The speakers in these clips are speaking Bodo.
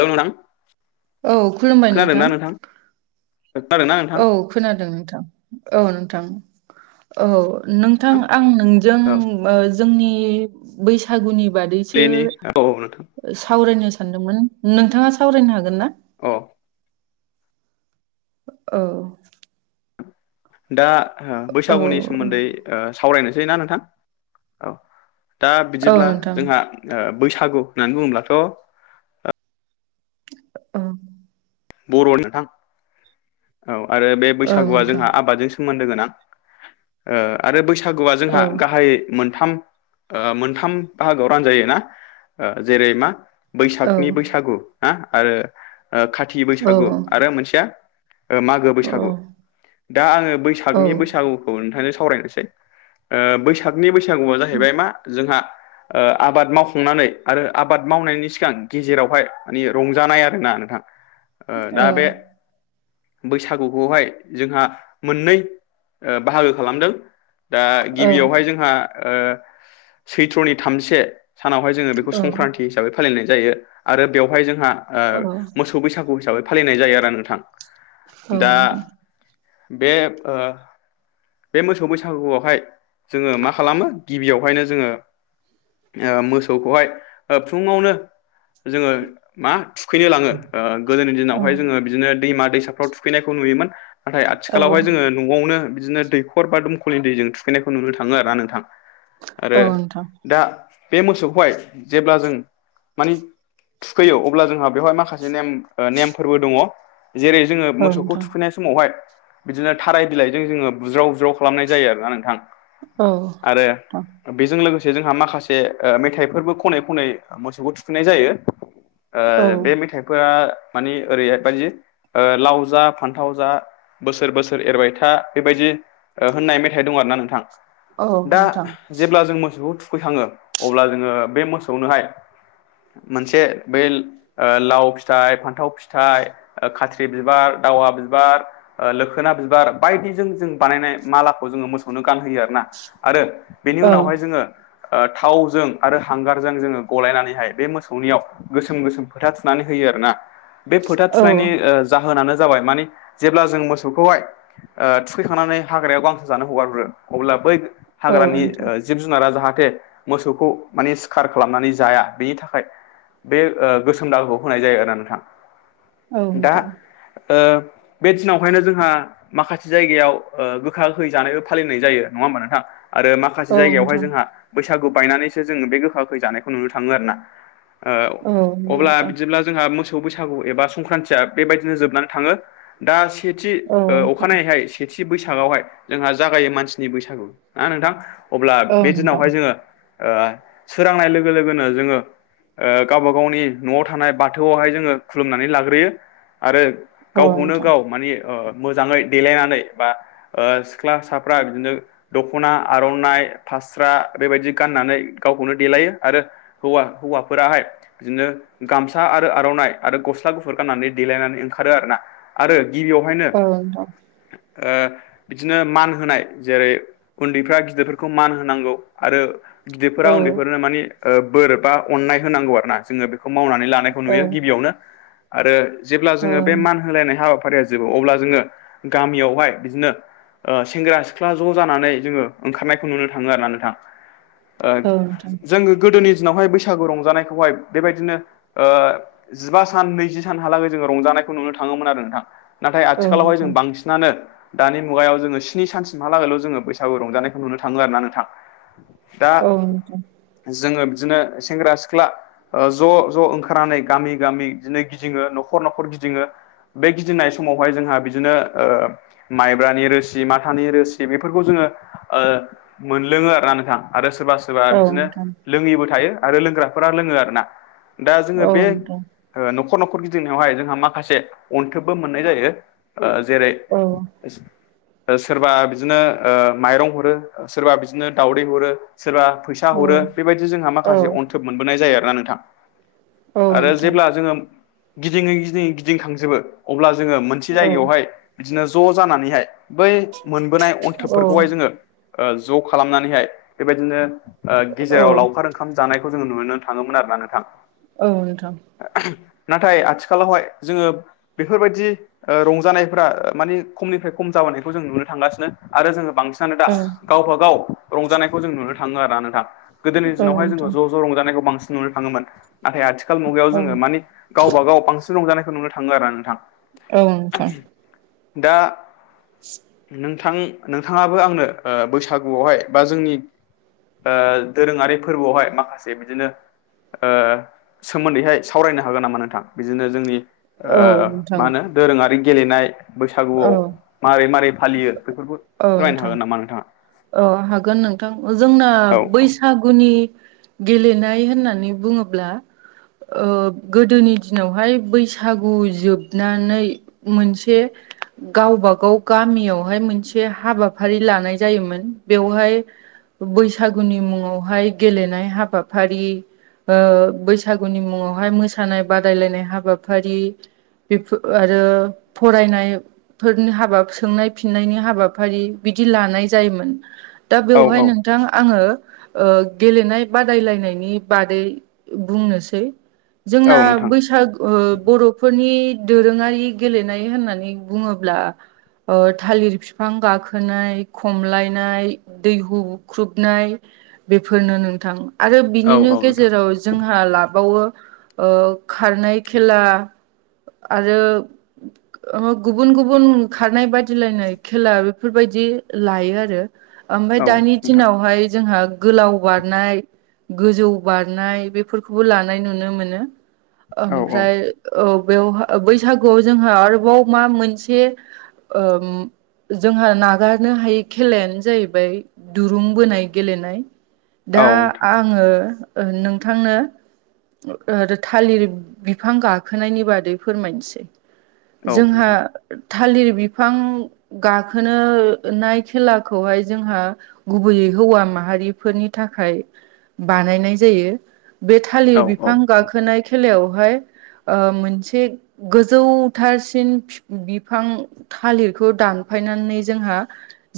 हेल' नोंथां। औ खुलुमबाय नोंथां। खोनादोंना औ नोंथां। खोनादों नोंथां औ नोंथां औ नोंथां आं नोंजों औ ओ जोंनि बैसागुनि बादैसो बेनि ओ औ औ नोंथां सावरायनो सानदोंमोन नोंथाङा सावरायनो हागोन ना। अ औ दा औ बैसागुनि सोमोन्दै ओ सावरायनोसै ना नोंथां औ। दा औ बिदिब्ला नोंथां जोंहा बैसागु होननानै बुङोब्लाथ' अ बर' नोंथां औ आरो बे औ बैसागुआ नोंथां जोंहा आबादजों सोमोन्दोगोन आं आरो बैसागुआ औ जोंहा गाहाय मोनथाम मोनथाम बाहागोआव रानजायो ना जेरै मा औ बैसागनि बैसागु हा आरो खाथि औ बैसागु आरो मोनसेया मागो औ औ बैसागु दा आङो औ बैसागनि बैसागुखौ नोंथांनो सावरायनोसै बैसाग नि बैसागुआ जाहैबाय मा जोंहा। आबाद मावखांनानै आरो आबाद मावनायनि सिगां गेजेरावहाय माने रंजानाय आरोना नोंथां औ दा बे बैसागुखौहाय जोंहा मोननै बाहागो खालामदों दा गिबियावहाय जोंहा सैथ्र'नि थामसे सानावहाय जोङो बेखौ संक्रान्ति हिसाबै फालिनाय जायो आरो बेवहाय जोंहा ओ मोसौ बैसागु। हिसाबै फालिनाय जायो आरो नोंथां दा नोंथां बे बे मोसौ बैसागुआवहाय जोङो मा खालामो गिबियावहायनो जोङो मोसौखौहाय फुङावनो जोङो मा थुखैनो लाङो ओ गोदोनि औ दिनावहाय जोङो बिदिनो दैमा दैसाफ्राव थुखैनायखौ नुयोमोन। नाथाय औ आथिखालावहाय जोङो न'आवनो बिदिनो दैखर बा दमखलनि दैजों थुखैनायखौ नुनो थाङो आरो ना नोंथां आरो औ नोंथां दा बे मोसौखौहाय जेब्ला जों मानि थुखैयो अब्ला जोंहा बेवहाय माखासे नेम नेमफोरबो दङ जेरै जोङो औ मोसौखौ नोंथां औ नोंथां थुखैनाय समावहाय बिदिनो थाराय बिलाइजों जोङो बुज्राव बुज्राव खालामनाय जायो आरोना नोंथां औ आरो बेजों लोगोसे जोंहा माखासे मेथाइफोरबो खनै खनै मोसौखौ थुखैनाय जायो ओ बे मेथाइफोरा मानि ओरैहाय बायदि ओ लाव जा फान्थाव जा बोसोर बोसोर एरबाय था बेबायदि होननाय मेथाइ दं आरोना नोंथां औ दा नोंथां जेब्ला जों मोसौखौ थुखैखाङो अब्ला जोङो बे मोसौनोहाय मोनसे बै लाव फिथाइ फान फान्थाव फिथाइ खाथ्रि बिबार दावा बिबार। लोखोना बिबार बायदिजों जों बानायनाय मालाखौ जोङो मोसौनो गानहोयो आरो ना आरो बेनि औ उनावहाय जोङो थावजों आरो हांगारजों जोङो गलायनानैहाय बे मोसौनियाव गोसोम गोसोम फोथा थुनानै होयो आरो ना बे फोथा औ थुनायनि नोंथां जाहोनानो जाबाय माने जेब्ला जों मोसौखौहाय थुखैखांनानै हाग्रायाव गांसो जानो हगारहरो अब्ला बै हाग्रानि जि जिब जुनारा जाहाथे मोसौखौ माने सिखार खालामनानै जाया बेनि थाखाय बे गोसोम दाहखौ होनाय जायो आरो नोंथां औ दा नोंथां बे दिनावहायनो जोंहा माखासे जायगायाव गोखा गोखै जानायबो फालिनाय जायो नङा होमबा नोंथां आरो माखा औ माखासे जायगायावहाय जोंहा बैसागु बायनानैसो जोङो बे गोखा गोखै जानायखौ नुनो थाङो आरोना औ अब्ला नोंथां बिदिब्ला जोंहा मोसौ बैसागु एबा संक्रान्तिया बेबायदिनो जोबनानै थाङो दा सेथि औ नोंथां औ ओ अखानायैहाय से सेथि बैसागआवहाय जोंहा जागायो मानसिनि बैसागु ना नोंथां अब्ला बे नोंथां दिनावहाय जोङो सोरांनाय लोगो लोगोनो जोङो गावबा गावनि न'आव थानाय बाथौआवहाय जोङो खुलुमनानै लाग्रोयो आरो औ गावखौनो नोंथां गाव माने मोजाङै देलायनानै बा सिख्लासाफ्रा बिदिनो दख'ना आर'नाइ फास्रा बेबायदि गाननानै गावखौनो देलायो आरो हौव हौवाफोराहाय बिदिनो गामसा आरो आर'नाइ आरो गस्ला गुफुर गाननानै देलायनानै ओंखारो आरो ना आरो गिबियावहायनो औ नोंथां ओ बिदिनो मान होनाय जेरै उन्दैफ्रा गिदिरफोरखौ मान होनांगौ आरो औ नोंथां औ गिदिरफोरा उन्दैफोरनो मानि ओ बोर बा अननाय होनांगौ आरो ना जोंङो बे बेखौ मावनानै लानायखौ नुयो औ गिबियावनो। आरो जेब्ला जोंङो बे मान होलायनाय हाबाफारिया जोबो अब्ला जोंङो गामियावहाय बिदिनो ओ सेंग्रा सिख्ला ज' जानानै जोंङो ओंखारनायखौ नुनो थाङो आरो ना नोंथां। ओ नोंथां जोंङो गोदोनि दिनावहाय बैसागु रंजानायखौहाय बेबायदिनो ओ जिबा सान नैजि सानहालागै जोंङो रंजानायखौ नुनो थाङोमोन आरो नोंथां नाथाय औ आथिखालावहाय जों नोंथां बांसिन नानो दानि मुगायाव जोंङो स्नि सानसिमहालागैल' जोंङो बैसागु रंजानायखौ नुनो थाङो आरोना नोंथां। दा औ नोंथां जोंङो बिदिनो सेंग्रा सिख्ला ज' ज' ओंखारनानै गामि गामि बिदिनो गिदिङो न'खर न'खर गिदिङो बे गिदिंनाय समावहाय जोंहा बिदिनो ओ माइब्रानि रोसि माथानि रोसि बेफोरखौ जोंङो ओ मोनलोंङो आरो ना नोंथां आरो सोरबा सोर बा औ बिदिनो नोंथां लोङैबो थायो आरो लोंग्राफोरा लोंङो आरो ना दा औ जोंङो बे नोंथां ओ न'खर न'खर गिदिंनायावहाय जोंहा माखासे अन्थोबबो मोननाय जायो ओ जेरै औ। [unintelligible] सोरबा बिदिनो ओ माइरं हरो सोरबा बिदिनो दावदै हरो सोरबा फै फैसा औ हरो बेबायदि जोंहा नोंथां माखासे अन्थोब मोनबोन जायो आरोना नोंथां। आरो जोंङो गिदिंङै गिदिङै गिदिं खांजोबो अब्ला जोंङो मोनसे औ जायगायावहाय बिदिनो ज' जानानैहाय बै मोनबोनाय औ अन्थोबफोरखौहाय जोंङो ओ ज' खालामनानैहाय बेबायदिनो ओ औ गेजेराव लावखार ओंखाम जानायखौ जोंङो नुनो थाङोमोन आरोना नोंथां। औ नोंथां। नाथाय आथिखालावहाय जोंङो बेफोरबायदि ओ रंजानायफ्रा मानि खमनिफ्राय खम जाबोनायखौ जों नुनो थांगासिनो आरो जोंङो बांसिन बांसिनानो दा औ गावबा गाव रंजानायखौ जों नुनो थाङो आरो ना नोंथा गोदोनि औ नोंथां औ दिनावहाय जों नोंथां ज' ज रंजानायखौ बांसिन नुनो थाङोमोन नाथाय आथिखाल मुगायाव औ जों गावबा गाव बांसिन रंजानायखौ नुनो थाङो आरोना नोंथां। नोंथां दा नों नोंथां नोंथाङाबो आंनो ओ बैसागुआवहाय बा जोंनि ओ दोरोङारि फोरबोआवहाय माखासे बिदिनो ओ सोमोन्दैहाय सावरायनो हागोन नामा नोंथां बिदिनो जोंनि ओ मा होनो दोरोङारि गेलेनाय औ बैसागुआव मारै मारै फालियो बेफोरखौ फोरमायनो नोंथां हागोन नामा नोंथाङा? औ हागोन नोंथां जोंना औ बैसागुनि गेलेनाय होननानै बुङोब्ला ओ गोदोनि दिनावहाय बैसागु जोबनानै मोनसे गावबा गाव गामियावहाय मोनसे हाबाफारि लानाय जायोमोन। बेवहाय बैसागुनि मुङावहाय गेलेनाय हाबाफारि ओ बैसागुनि मुङावहाय मोसानाय बादायलायनाय हाबाफारि बेफोर आरो फरायनाय फोरनि हाबा सोंनाय फिननायनि हाबाफारि बिदि लानाय जायोमोन। दा औ बेवहाय औ नोंथां आंङो ओ गेलेनाय बादायलायनायनि बादै बुंनोसै। जोंना औ नोंथां बैसागु ओ बर'फोरनि दोरोङारि गेलेनाय होननानै बुङोब्ला ओ थालिर बिफां गाखोनाय, खमलाय नाय दैहु बुख्रुबनाय बेफोरनो नोंथां। आरो औ बिनिनो औ नोंथां गेजेराव जोंहा लाबावो ओ खारनाय खेला आरो गुबुन गुबुन खारनाय बादिलायनाय खेला बेफोरबायदि लायो आरो। ओमफ्राय औ दानि नोंथां दिनावहाय जोंहा गोलाव बारनाय गोजौ बारनाय बेफोरखौबो लानाय नुनो मोनो। औ औ ओमफ्राय औ बेवहाय बैसागुआव जोंहा आरोबाव मा मोनसे उम जोंहा नागारनो हायि खेलायानो जाह जाहैबाय दुरुं बोनाय गेलेनाय दा औ नोंथां आङो ओ नोंथांनो आरो थालिर बिफां गाखोनायनि बादै फोरमायनोसै। औ जोंहा नोंथां थालिर बिफां गाखोनोनाय खेला खौहाय जोंहा गुबैयै हौवा माहारिफोरनि थाखाय बानायनाय जायो बे थालिर औ औ बिफां गाखोनाय खेलायावहाय ओ मोनसे गोजौथारसिन बिफां थालिरखौ दानफायनानै जोंहा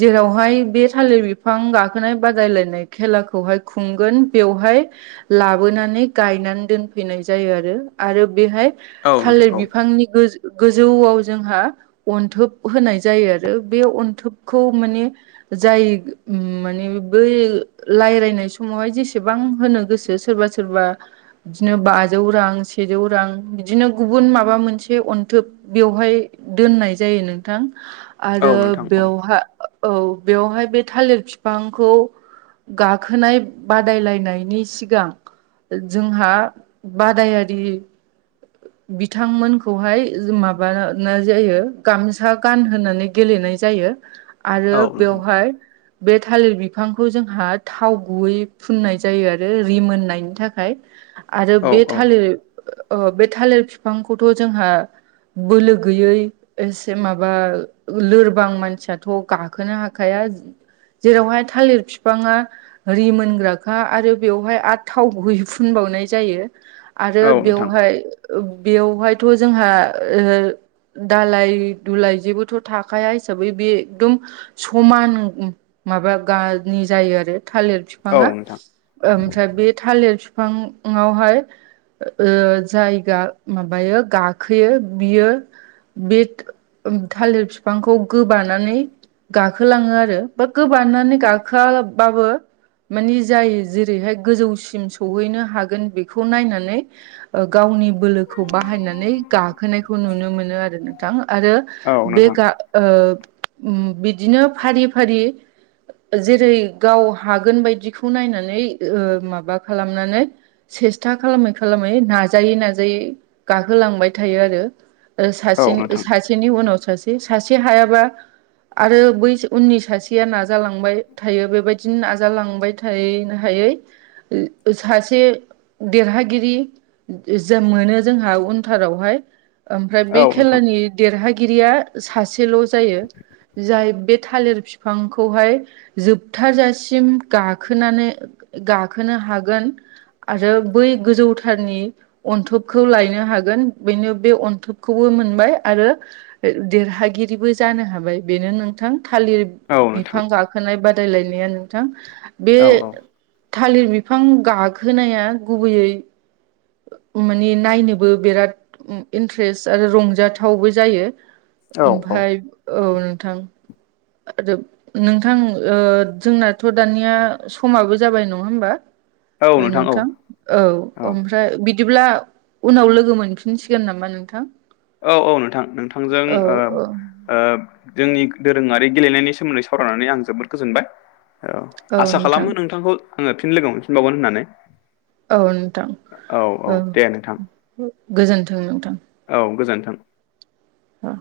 जेरावहाय बे थालिर बिफां गाखोनाय बादायलायनाय खेलाखौहाय खुंगोन बेवहाय लाबोनानै गायनानै दोनफैनाय जायो आरो आरो बेहाय औ थालिर नोंथां बिफांनि गोज गोजौआव जोंहा अन्थोब होनाय जायो आरो बे अन्थोबखौ माने जाय माने बै रायलायनाय समावहाय जेसेबां होनो गोसो सोरबा सो सोरबा बिदिनो बाजौ रां सेजौ रां बिदिनो गुबुन माबा मोनसे अन्थोब बेवहाय दोननाय जायो नोंथां औ आरो नोंथां औ बेवहाय औ बेवहाय बे थालिर फिफांखौ गाखोनाय बादायलायनायनि सिगां जोंहा बादायारि बिथांमोनखौहाय माबा जायो गामसा गान होनानै गेलेनाय जायो आरो औ नोंथां औ बेवहाय बे थालिर बिफांखौ जोंहा थाव गुबै फुननाय जायो आरो रिमोननायनि थाखाय आरो बे थालिर ओ बे थालिर फिफांखौथ' जोंहा बोलो गैयै एसे माबा लोरबां मानसियाथ' गाखोनो हाखाया। जेरावहाय थालिर फिफाङा रिमोनग्राखा आरो बेवहाय आरो थाव गुबै फुनबावनाय जायो। आरो नोंथां बेवहाय बेवहायथ' जोंहा ओ दालाय दुलाय जेबोथ' थाखाया हिसाबै बे एकदम समान माबा गानि जायो आरो थालिर औ बिफाङा नोंथां ओमफ्राय बे थालिर बिफांआवहाय ओ जाय ओ माबायो गाखोयो बियो बे थालिर बिफांखौ गोबानानै गाखोलाङो आरो बा गोबानानै गाखोआबाबो मानि जायो जेरैहाय गोजौसिम सौहैनो हागोन बेखौ नायनानै ओ गावनि बोलोखौ बाहायनानै गाखोनायखौ नुनो मोनो आरो नोंथां आरो औ बे नोंथां गा ओ बिदिनो फारि फारि जेरै गाव हागोन बायदिखौ नायनानै माबा खालामनानै सेस्था खालामै खालामै नाजायै नाजा गागोलांबाय थायो आरो ओ औ सासे नोंथां सासेनि उनाव सासे सासे हायाबा आरो बै उननि सासेया नाजालांबाय थायो बेबायदिनो नाजालांबाय हा-हायै सासे देरहागिरि जा जो मोनो जोंहा उनथारावहाय ओमफ्राय बे औ नोंथां खेलानि देरहागिरिया सासेल' जायो जाय बे थालिर फि बिफांखौहाय जोबथाजासिम गाखोनानै गाखोनो हागोन आरो बै गोजौथारनि अन्थोबखौ लायनो हागोन बेनो बे अन्थोबखौबो मोनबाय आरो देरहागिरिबो जानो हाबाय बेनो नोंथां थालिर औ बिफां नोंथां गाखोनाय बादायलायनाया नोंथां बे औ थालिर बिफां गाखोनाया गुबैयै माने नायनोबो बिराद इन्ट्रेस्ट आरो रंजाथावबो जायो। औ ओमफ्राय औ नोंथां आरो नोंथां जोंनाथ' दानिया समाबो जाबाय नङा होमबा? औ ओ औ नोंथां औ औ ओमफ्राय बिदिब्ला उनाव लोगो मोनफिनसिगोन नामा नोंथां। औ औ नोंथां नोंथांजों औ ओ औ ओ जोंनि दोरोङारि गेलेनायनि सोमोन्दै सावरायनानै आं जोबोद गोजोनबाय। औ आसा खालामो नोंथांखौ आङो फिन लोगो मोनफिनबावगोन होननानै। औ नोंथां औ गोजोन्थों नोंथां। औ गोजोन्थों। आ